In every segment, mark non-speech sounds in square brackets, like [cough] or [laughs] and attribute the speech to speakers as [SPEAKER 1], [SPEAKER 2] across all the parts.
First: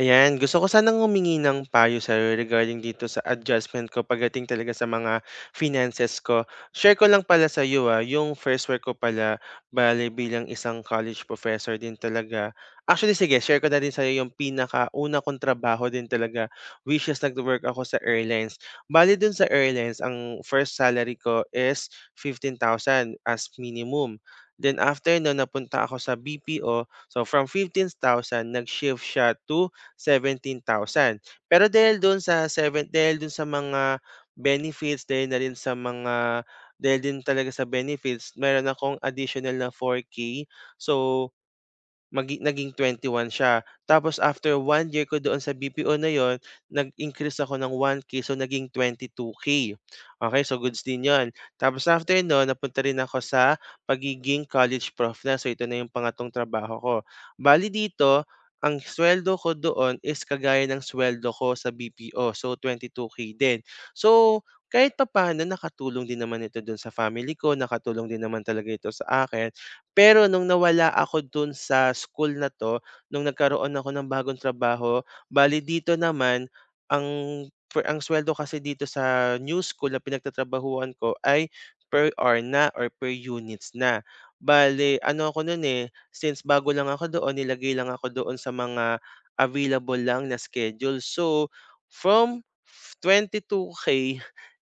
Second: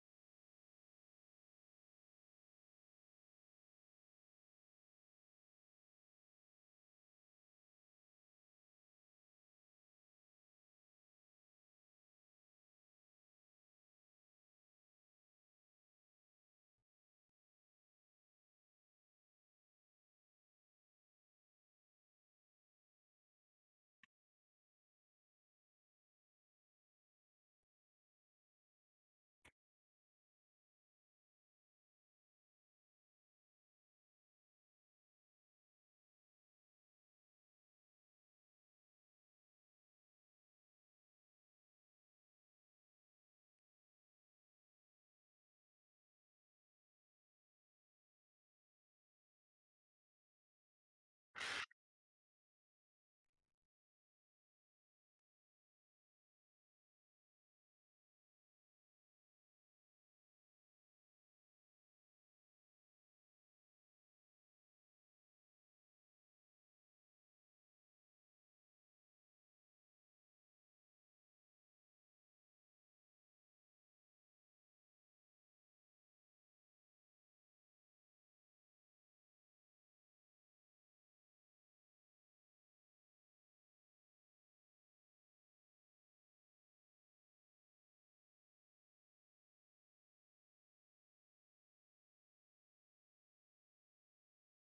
[SPEAKER 1] Ayan, gusto ko sanang humingi ng payo sa'yo regarding dito sa adjustment ko pagdating talaga sa mga finances ko. Share ko lang pala sa'yo yung first work ko pala, bale bilang isang college professor din talaga. Share ko na din sa'yo yung pinakauna kong trabaho din talaga, which is nag-work ako sa airlines. Bale dun sa airlines, ang first salary ko is 15,000 as minimum. Then after no, napunta ako sa BPO. So from 15,000 nag-shift siya to 17,000. Pero dahil do'n sa mga benefits, dahil na rin sa mga dahil din talaga sa benefits, meron akong additional na 4K. So, naging one siya. Tapos after 1 year ko doon sa BPO na yon, nag-increase ako ng 1K, so naging 2K. Okay, so goods din yun. Tapos after no napunta rin ako sa pagiging college prof na. So ito na yung pangatong trabaho ko. Bali dito, ang sweldo ko doon is kagaya ng sweldo ko sa BPO, so 22K din. So, kahit pa papaano nakatulong din naman ito doon sa family ko, nakatulong din naman talaga ito sa akin. Pero nung nawala ako dun sa school na 'to, nung nagkaroon ako ng bagong trabaho, bale dito naman ang ang sweldo kasi dito sa new school na pinagtatrabahuhan ko ay per hour na or per units na. Bale ano ako nun, since bago lang ako doon, nilagay lang ako doon sa mga available lang na schedule. So, from 22K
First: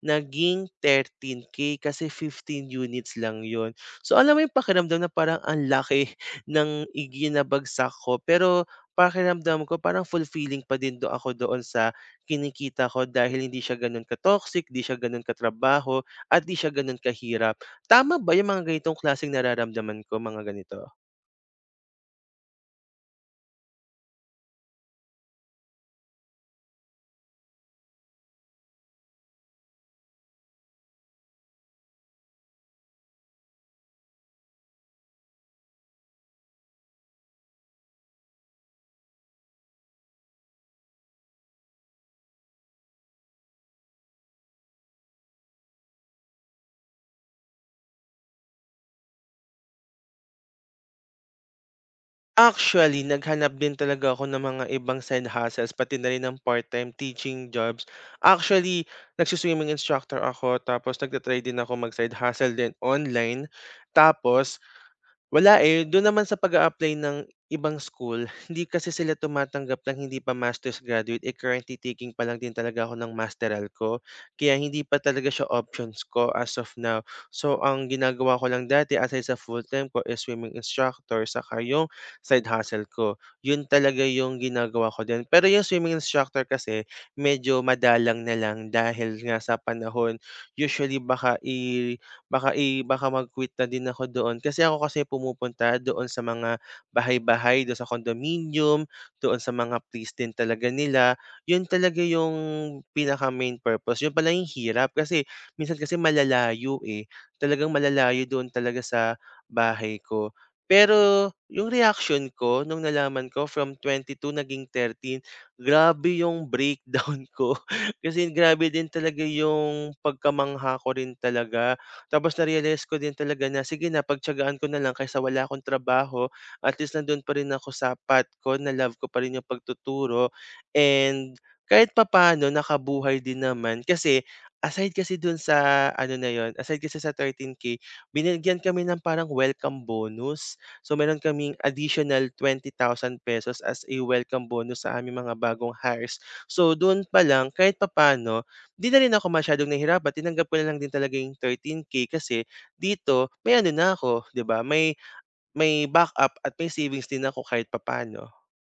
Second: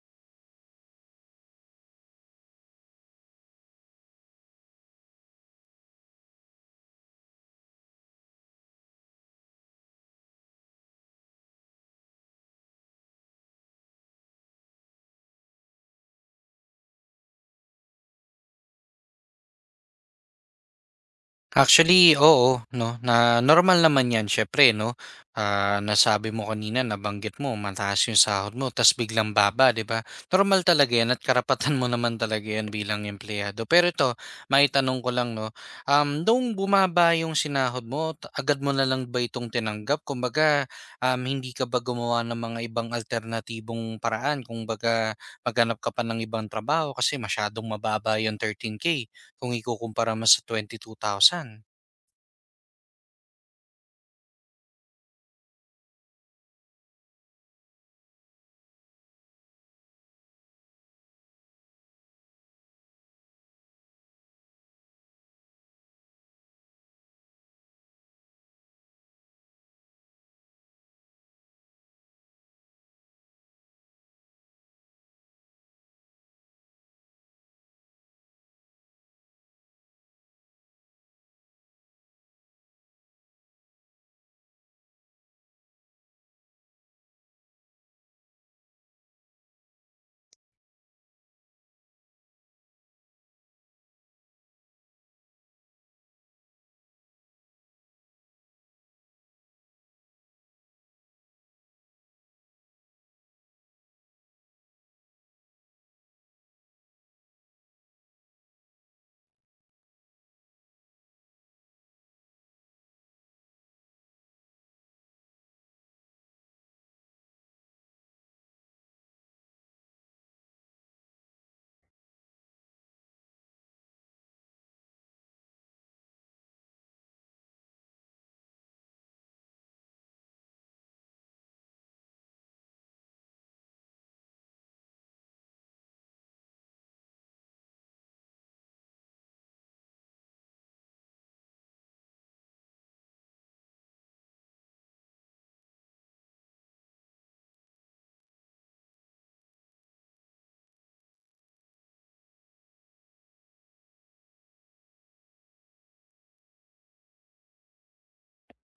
[SPEAKER 1] naging 13K kasi 15 units lang yun. So, alam mo yung pakiramdam na parang ang laki [laughs] ng iginabagsak ko, pero pakiramdam ko parang fulfilling pa din ako doon sa kinikita ko dahil hindi siya ganun ka-toxic, di siya ganun katrabaho, at di siya ganun kahirap. Tama ba yung mga ganitong klaseng nararamdaman ko, mga ganito?
[SPEAKER 2] Actually, oo, 'no, na normal naman 'yan syempre, 'no? Ah, nasabi mo kanina, nabanggit mo mataas yung sahod mo ta's biglang baba, 'di ba? Normal talaga 'yan at karapatan mo naman talaga 'yan bilang empleyado. Pero ito, may tanong ko lang, 'no, noong bumaba yung sinahod mo, ta agad mo na lang ba itong tinanggap? Kumbaga, hindi ka ba gumawa ng mga ibang alternatibong paraan? Kumbaga, maghanap ka pa ng ibang trabaho kasi masyadong mababa yung 13K kung ikukumpara mo sa 22,000.
[SPEAKER 1] Actually, naghanap din talaga ako ng mga ibang side hustles, pati na rin ng part-time teaching jobs. Actually, nagsuswimming instructor ako, tapos nagtatry din ako mag-side hustle din online. Tapos, do'n naman sa pag-a-apply ng ibang school, [laughs] hindi kasi sila tumatanggap ng hindi pa master's graduate, eh, currently taking pa lang din talaga ako ng masteral ko, kaya hindi pa talaga siya options ko as of now. So, ang ginagawa ko lang dati aside sa full-time ko is swimming instructor saka yung side hustle ko. 'Yun talaga yung ginagawa ko din. Pero yung swimming instructor kasi medyo madalang na lang dahil nga sa panahon usually baka, eh, baka mag-quit na din ako doon. Kasi ako kasi pumupunta doon sa mga bahay-bahay, doon sa condominium, doon sa mga place din talaga nila. Yun talaga yung pinaka-main purpose. Yun pala yung hirap kasi minsan kasi malalayo, eh. Talagang malalayo doon talaga sa bahay ko. Pero yung reaction ko nung nalaman ko from 22 naging 13, grabe yung breakdown [laughs] ko. Kasi grabe din talaga yung pagkamangha ko rin talaga. Tapos na-realize ko din talaga na, sige na pagtiyagaan ko na lang kaysa wala akong trabaho, at least nandun pa rin ako sa path ko na love ko pa rin yung pagtuturo and kahit papaano nakabuhay din naman. Kasi aside kasi dun sa ano na yun, aside kasi sa 13K, binigyan kami ng parang welcome bonus. So meron kaming additional ₱20,000 as a welcome bonus sa aming mga bagong hires. So doon pa lang kahit papaano, 'di na rin ako masyadong nahirapan, tinanggap ko na lang din talaga yung 13K kasi dito may ano na ako, 'di ba, may backup at may savings din ako kahit papaano.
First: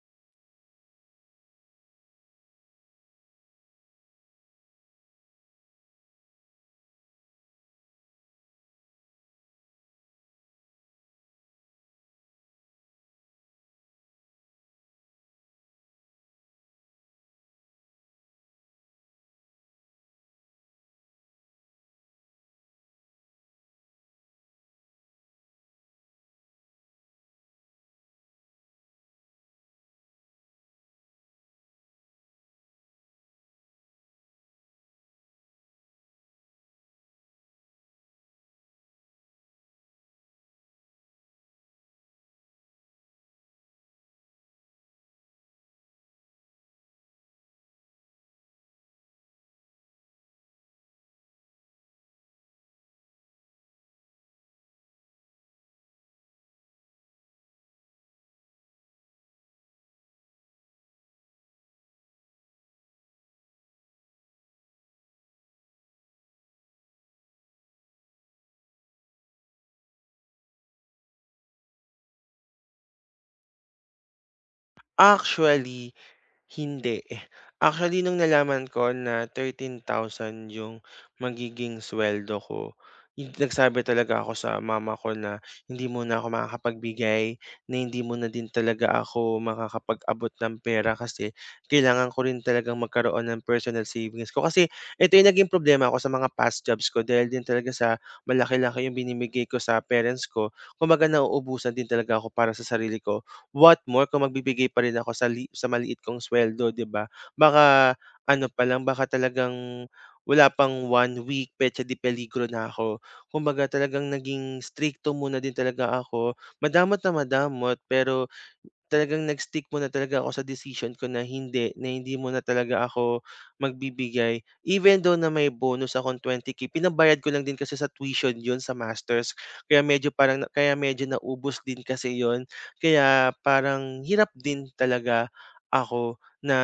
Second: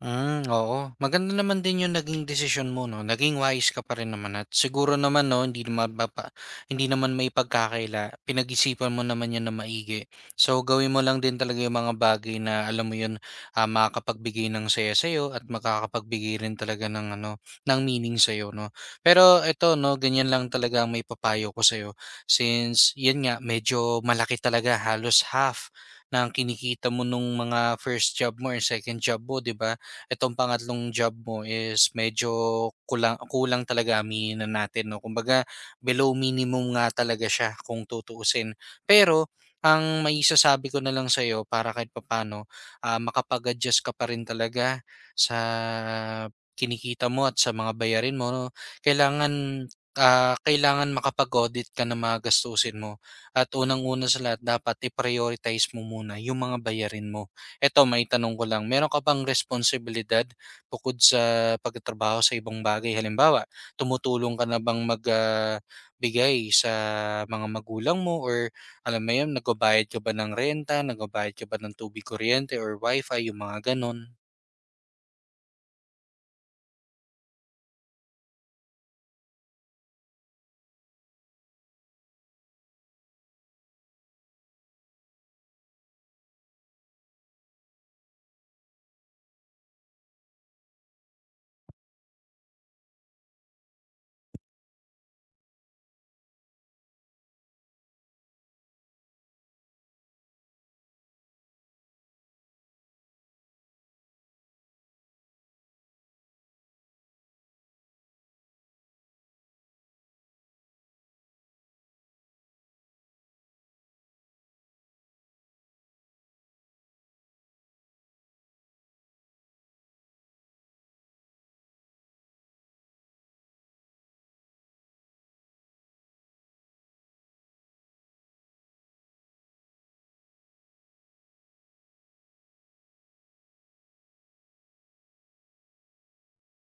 [SPEAKER 2] Hmm, oo. Maganda naman din yung naging desisyon mo 'no, naging wise ka pa rin naman at siguro naman 'no, hindi naman maipagkakaila, pinag-isipan mo naman 'yan nang maigi. So, gawin mo lang din talaga yung mga bagay na alam mo yun, makakapagbigay ng saya sa'yo at makakapagbigay rin talaga ng ano, ng meaning sa'yo 'no. Pero eto 'no, ganyan lang talaga ang may papayo ko sa'yo since yun nga, medyo malaki talaga halos half ng kinikita mo nung mga first job mo or second job mo, 'di ba? Itong pangatlong job mo is medyo kulang kulang talaga aminin na natin 'no. Kumbaga below minimum nga talaga siya kung tutuusin. Pero ang maisasabi ko na lang sa sa'yo para kahit papaano, makapag-adjust ka pa rin talaga sa kinikita mo at sa mga bayarin mo 'no, kailangan, kailangan makapag-audit ka ng mga gastusin mo at unang-una sa lahat dapat i-prioritize mo muna yung mga bayarin mo. Eto may maitanong ko lang, meron ka bang responsibilidad bukod sa pagtatrabaho sa ibang bagay? Halimbawa, tumutulong ka na bang magbigay sa mga magulang mo or alam mo yun, nagbabayad ka ba ng renta, nagbabayad ka ba ng tubig, kuryente or wifi, yung mga gano'n?
[SPEAKER 1] Actually Hindi. Actually, nung nalaman ko na 13,000 yung magiging sweldo ko, nagsabi talaga ako sa mama ko na, "Hindi mo na ako makakapagbigay, na hindi mo na din talaga ako makakapag-abot ng pera kasi kailangan ko rin talagang magkaroon ng personal savings ko." Kasi ito yung naging problema ko sa mga past jobs ko dahil din talaga sa malaki-laki yung binibigay ko sa parents ko, kumbaga nauubusan din talaga ako para sa sarili ko. What more kung magbibigay pa rin ako sa maliit kong suweldo, 'di ba? Baka ano pa lang, baka talagang wala pang 1 week, petsa di peligro na ako. Kumbaga talagang naging strikto muna din talaga ako, madamot na madamot, pero talagang nag-stick muna talaga ako sa decision ko na hindi muna talaga ako magbibigay. Even though na may bonus akong 20K, pinabayad ko lang din kasi sa tuition 'yun sa masters. Kaya medyo parang kaya medyo naubos din kasi 'yun. Kaya parang hirap din talaga ako na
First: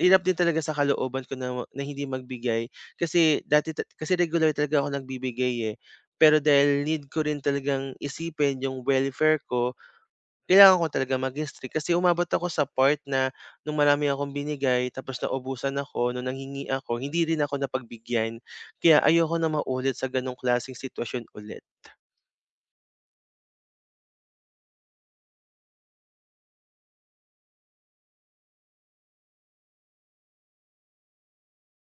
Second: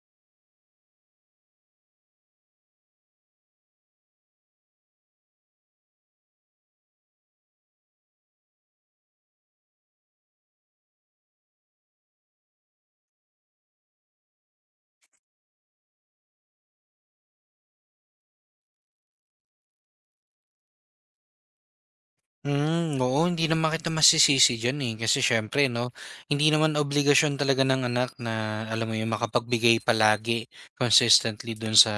[SPEAKER 1] hirap din talaga sa kalooban ko na na hindi magbigay. Kasi dati kasi regular talaga ako nagbibigay, eh. Pero dahil need ko rin talagang isipin yung welfare ko, kailangan ko talaga maging strict kasi umabot ako sa part na nung marami akong binigay tapos naubusan ako, nung nanghingi ako, hindi rin ako napagbigyan. Kaya ayoko na maulit sa ganong klaseng sitwasyon ulit.
[SPEAKER 2] Hmm, oo, hindi naman kita masisisi diyan, eh, kasi siyempre 'no, hindi naman obligasyon talaga ng anak na alam mo 'yun, makapagbigay palagi consistently do'n sa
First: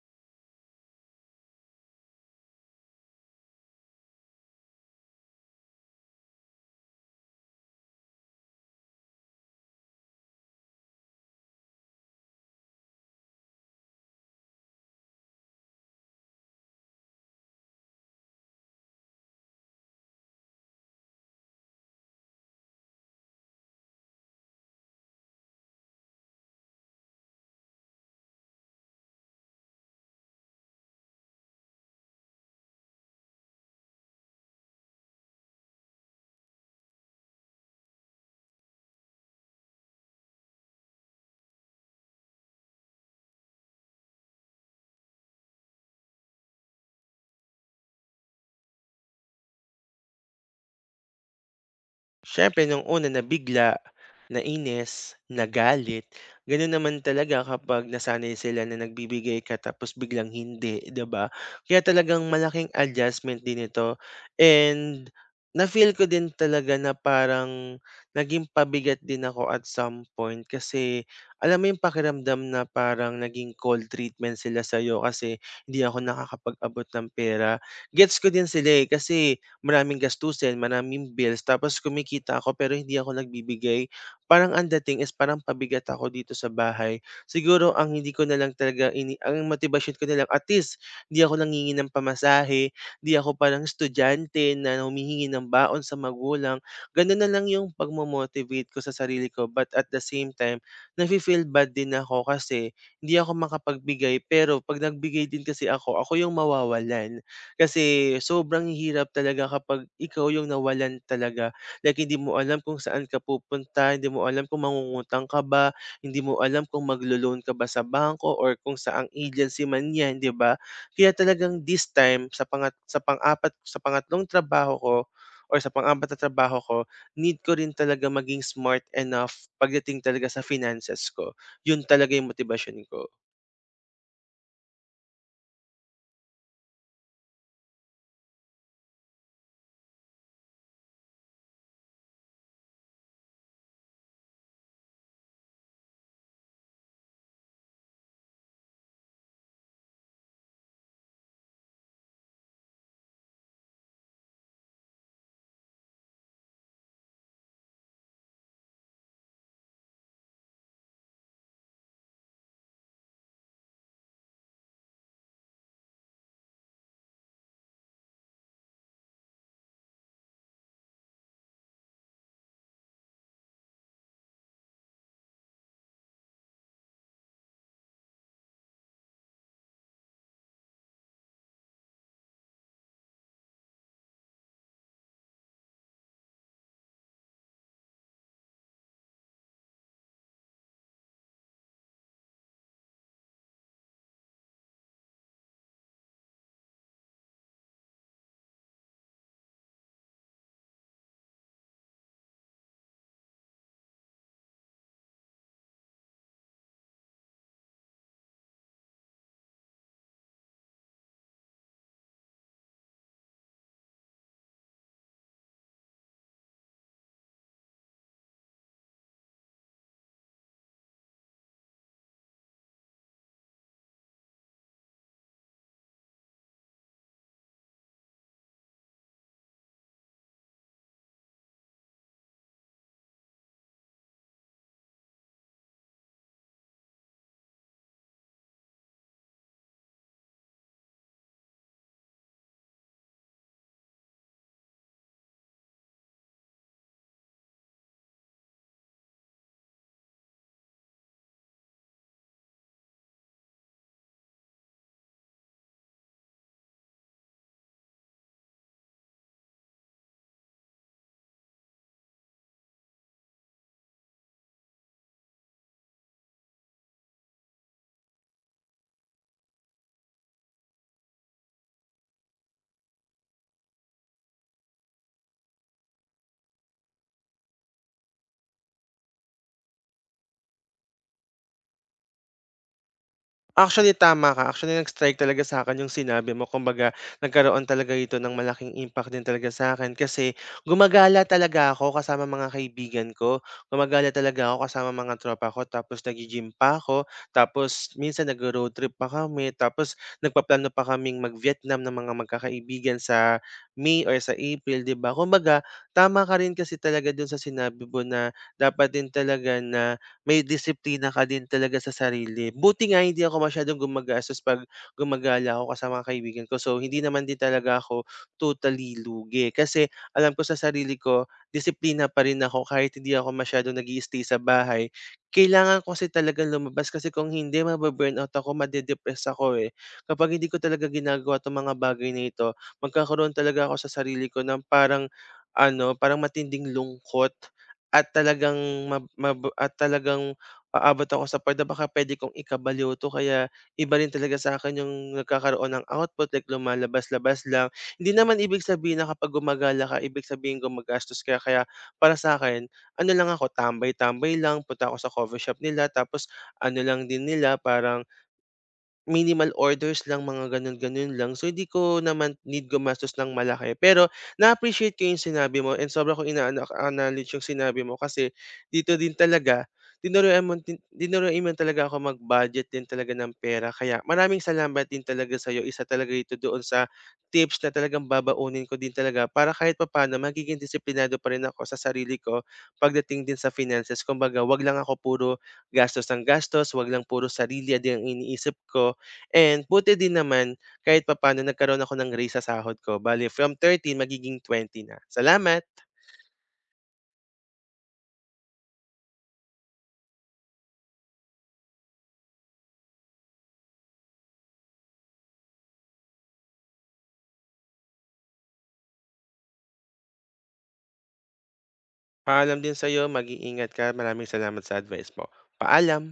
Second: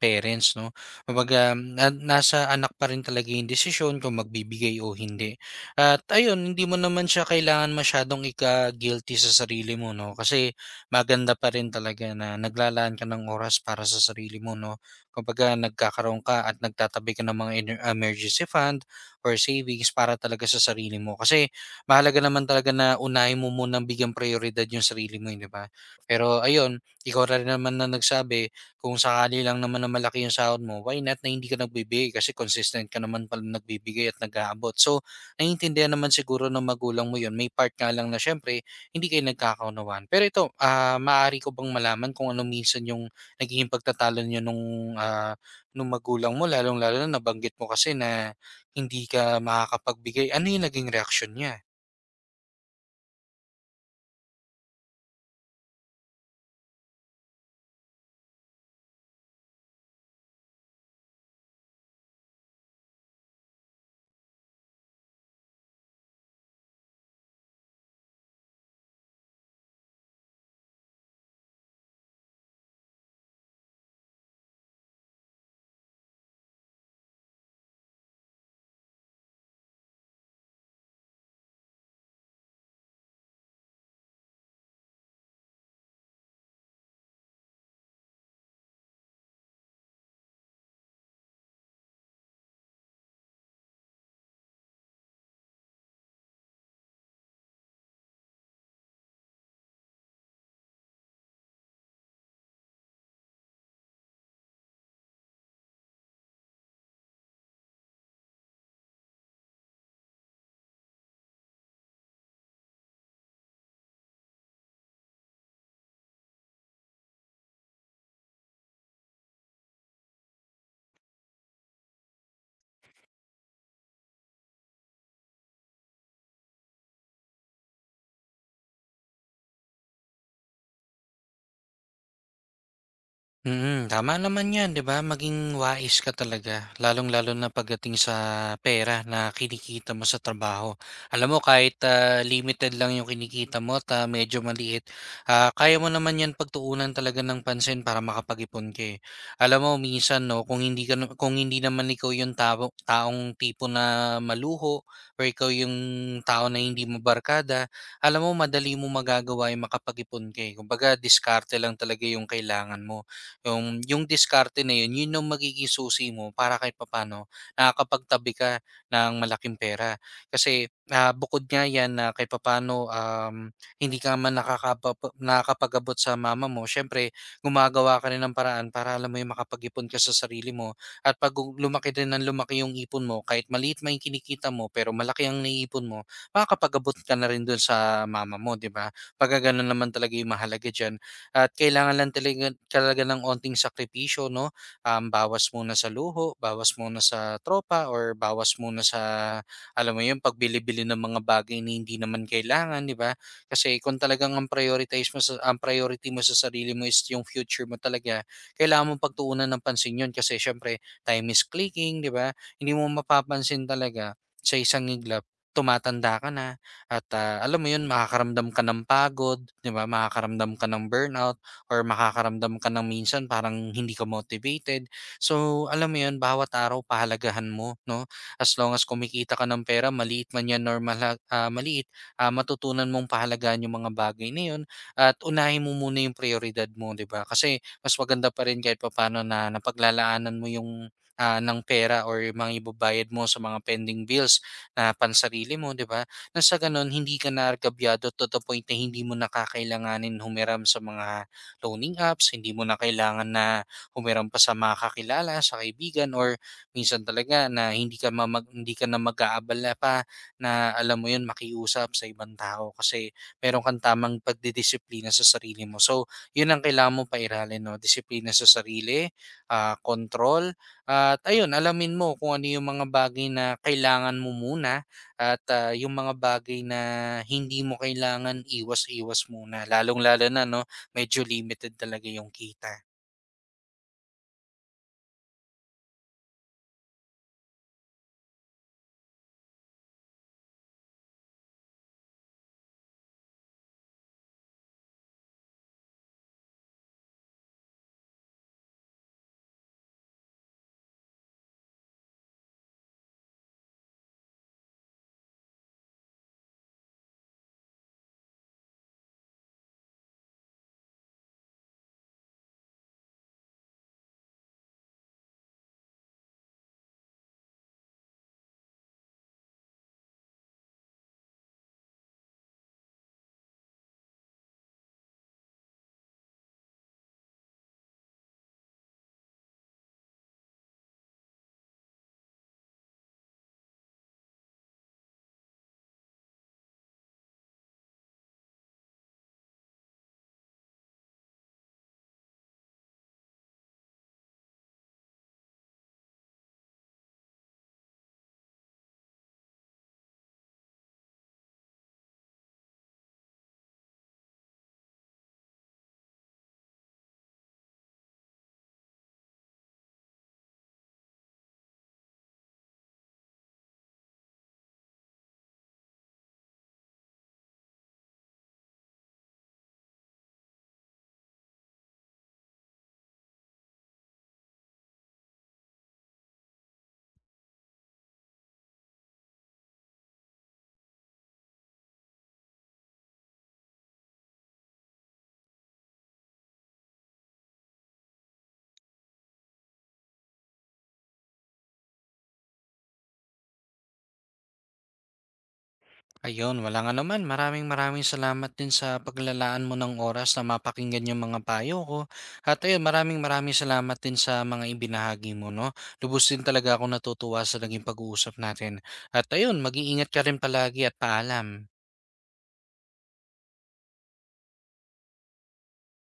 [SPEAKER 2] parents 'no. Kumbaga na nasa anak pa rin talaga 'yung desisyon kung magbibigay o hindi. At ayun, hindi mo naman siya kailangan masyadong ika-guilty sa sarili mo 'no, kasi maganda pa rin talaga na naglalaan ka ng oras para sa sarili mo 'no. Kumbaga nagkakaroon ka at nagtatabi ka ng mga emergency fund or savings para talaga sa sarili mo. Kasi mahalaga naman talaga na unahin mo munang bigyan prioridad yung sarili mo, eh, 'di ba? Pero ayun, ikaw na rin naman na nagsabi, kung sakali lang naman na malaki yung sahod mo, why not na hindi ka nagbibigay? Kasi consistent ka naman pala nagbibigay at nag-aabot. So, naiintindihan naman siguro ng magulang mo yun. May part nga lang na syempre, hindi kayo nagkakaunawan. Pero ito, ah maaari ko bang malaman kung ano minsan yung naging pagtatalo nyo nung, ah, nung magulang mo, lalong-lalo na nabanggit mo kasi na hindi ka makakapagbigay, ano yung naging reaksyon niya?
[SPEAKER 1] Siyempre nung una nabigla, nainis, nagalit, gano'n naman talaga kapag nasanay sila na nagbibigay ka tapos biglang hindi, 'di ba? Kaya talagang malaking adjustment din ito and na-feel ko din talaga na parang naging pabigat din ako at some point kasi alam mo yung pakiramdam na parang naging cold treatment sila sa'yo kasi hindi ako nakakapag-abot ng pera. Gets ko din sila, eh, kasi maraming gastusin, maraming bills tapos kumikita ako pero hindi ako nagbibigay. Parang ang dating is parang pabigat ako dito sa bahay. Siguro ang hindi ko na lang talaga ang motibasyon ko na lang, at least hindi ako nangingi ng pamasahe, hindi ako parang estudyante na humihingi ng baon sa magulang. Ganun na lang yung ko sa sarili ko, but at the same time, nafe-feel bad din ako kasi hindi ako makapagbigay pero 'pag nagbigay din kasi ako, ako yung mawawalan. Kasi sobrang hirap talaga kapag ikaw yung nawalan talaga. Like hindi mo alam kung saan ka pupunta, hindi mo alam kung mangungutang ka ba, hindi mo alam kung maglo-loan ka ba sa bangko or kung saang agency man 'yan, 'di ba? Kaya talagang this time sa pangatlong trabaho ko or sa pang-apat na trabaho ko, need ko rin talaga maging smart enough pagdating talaga sa finances ko. Yun talaga yung motivation ko.
[SPEAKER 2] Mm, tama naman 'yan, 'di ba? Maging wais ka talaga, lalong-lalo na pagdating sa pera na kinikita mo sa trabaho. Alam mo kahit, ah, limited lang 'yung kinikita mo at, ah, medyo maliit, ah, kaya mo naman 'yan pagtuunan talaga ng pansin para makapag-ipon ka, eh. Alam mo minsan 'no, kung hindi naman ikaw 'yung taong tipo na maluho or ikaw 'yung tao na hindi mabarkada alam mo madali mo magagawa 'yung makapag-ipon ka, eh. Kumbaga diskarte lang talaga 'yung kailangan mo. Yung diskarte na yun, yun ang magiging susi mo para kahit papaano nakakapagtabi ka ng malaking pera. Kasi, ah, bukod nga yan na kahit papaano, hindi ka man nakakapapa nakakapag-abot sa mama mo, siyempre gumagawa ka rin ng paraan para alam mo yung makapag-ipon ka sa sarili mo at lumaki din ng lumaki yung ipon mo, kahit maliit man yung kinikita mo pero malaki ang naiipon mo, makakapag-abot ka na rin dun sa mama mo, 'di ba? Pagka ganun naman talaga yung mahalaga diyan at kailangan lang talaga talaga ng onting sakripisyo 'no, bawas muna sa luho, bawas muna sa tropa or bawas muna sa alam mo 'yun, pagbili-bili ng mga bagay na hindi naman kailangan, 'di ba? Kasi kung talagang ang priority mo sa sarili mo is yung future mo talaga, kailangan mo pagtuunan ng pansin 'yun kasi siyempre time is clicking, 'di ba? Hindi mo mapapansin talaga sa isang iglap tumatanda ka na. At, ah, alam mo 'yun makakaramdam ka ng pagod, 'di ba, makakaramdam ka ng burnout or makakaramdam ka ng minsan parang hindi ka motivated. So, alam mo 'yun bawat araw pahalagahan mo 'no, as long as kumikita ka ng pera maliit man 'yan or maliit, ah, matutunan mong pahalagahan 'yung mga bagay na 'yun at unahin mo muna 'yung prioridad mo, 'di ba? Kasi mas maganda pa rin kahit papaano na napaglalaanan mo 'yung, ah, ng pera or yung mga ibabayad mo sa mga pending bills na pansarili mo, 'di ba? Na sa gano'n hindi ka na gabyado to the point na hindi mo nakakailanganin kakailanganin humiram sa mga loaning apps, hindi mo na kailangan na humiram pa sa mga kakilala, sa kaibigan or minsan talaga na hindi ka na mag-aabala pa na alam mo 'yun makiusap sa ibang tao kasi meron kang tamang pagdidisiplina sa sarili mo. So, 'yun ang kailangan mo pairalin 'no, disiplina sa sarili, ah, kontrol at ayun alamin mo kung ano yung mga bagay na kailangan mo muna at, ah, yung mga bagay na hindi mo kailangan iwas-iwas muna, lalong-lalo na 'no, medyo limited talaga yung kita.
[SPEAKER 1] Actually, tama ka. Actually, nag-strike talaga sa akin yung sinabi mo. Kumbaga, nagkaroon talaga ito ng malaking impact din talaga sa akin kasi gumagala talaga ako kasama mga kaibigan ko. Gumagala talaga ako kasama mga tropa ko tapos naggi-gym pa ako, tapos minsan nagro-road trip pa kami, tapos nagpaplano pa kaming mag-Vietnam ng mga magkakaibigan sa May or sa April, 'di ba? Kumbaga, tama ka rin kasi talaga dun sa sinabi mo na dapat din talaga na may disiplina ka din talaga sa sarili. Buti nga hindi ako masyadong gumagastos 'pag gumagala ako kasama mga kaibigan ko. So, hindi naman din talaga ako totally lugi kasi alam ko sa sarili ko, disiplina pa rin ako kahit hindi ako masyadong nag stay sa bahay. Kailangan ko kasi talagang lumabas kasi kung hindi mabu-burnout ako, made-depress ako, eh. Kapag hindi ko talaga ginagawa 'tong mga bagay na ito, magkakaroon talaga ako sa sarili ko ng parang parang matinding lungkot. At talagang mab mab at talagang aabot ako sa part na baka puwede kong ikabaliw 'to kaya iba rin talaga sa akin yung nagkakaroon ng output like lumalabas-labas lang. Hindi naman ibig sabihin na kapag gumagala ka, ibig sabihin gumagastos ka kaya para sa akin ano lang ako, tambay-tambay lang, punta ako sa coffee shop nila tapos ano lang din nila parang minimal orders lang mga gano'n, gano'n lang. So hindi ko naman need gumastos ng malaki. Pero na-appreciate ko 'yung sinabi mo and sobra kong acknowledge 'yung sinabi mo kasi dito din talaga tinuruan mo talaga ako mag-budget din talaga ng pera kaya maraming salamat din talaga sa'yo. Isa talaga ito doon sa tips na talagang babaunin ko din talaga para kahit papaano magiging disiplinado pa rin ako sa sarili ko pagdating din sa finances. Kumbaga 'wag lang ako puro gastos ng gastos, 'wag lang puro sarili din ang iniisip ko. And buti din naman kahit papaano nagkaroon ako ng raise sa sahod ko. Bale from 13 magiging 20 na. Salamat.
[SPEAKER 2] Ayun, walang anuman. Maraming-maraming salamat din sa paglalaan mo ng oras na mapakinggan yung mga payo ko at ayun, maraming-maraming salamat din sa mga ibinahagi mo 'no. Lubos din talaga akong natutuwa sa naging pag-uusap natin at ayun, mag-iingat ka rin palagi at paalam.
[SPEAKER 1] Paalam din sa'yo, mag-iingat ka. Maraming salamat sa advice mo. Paalam.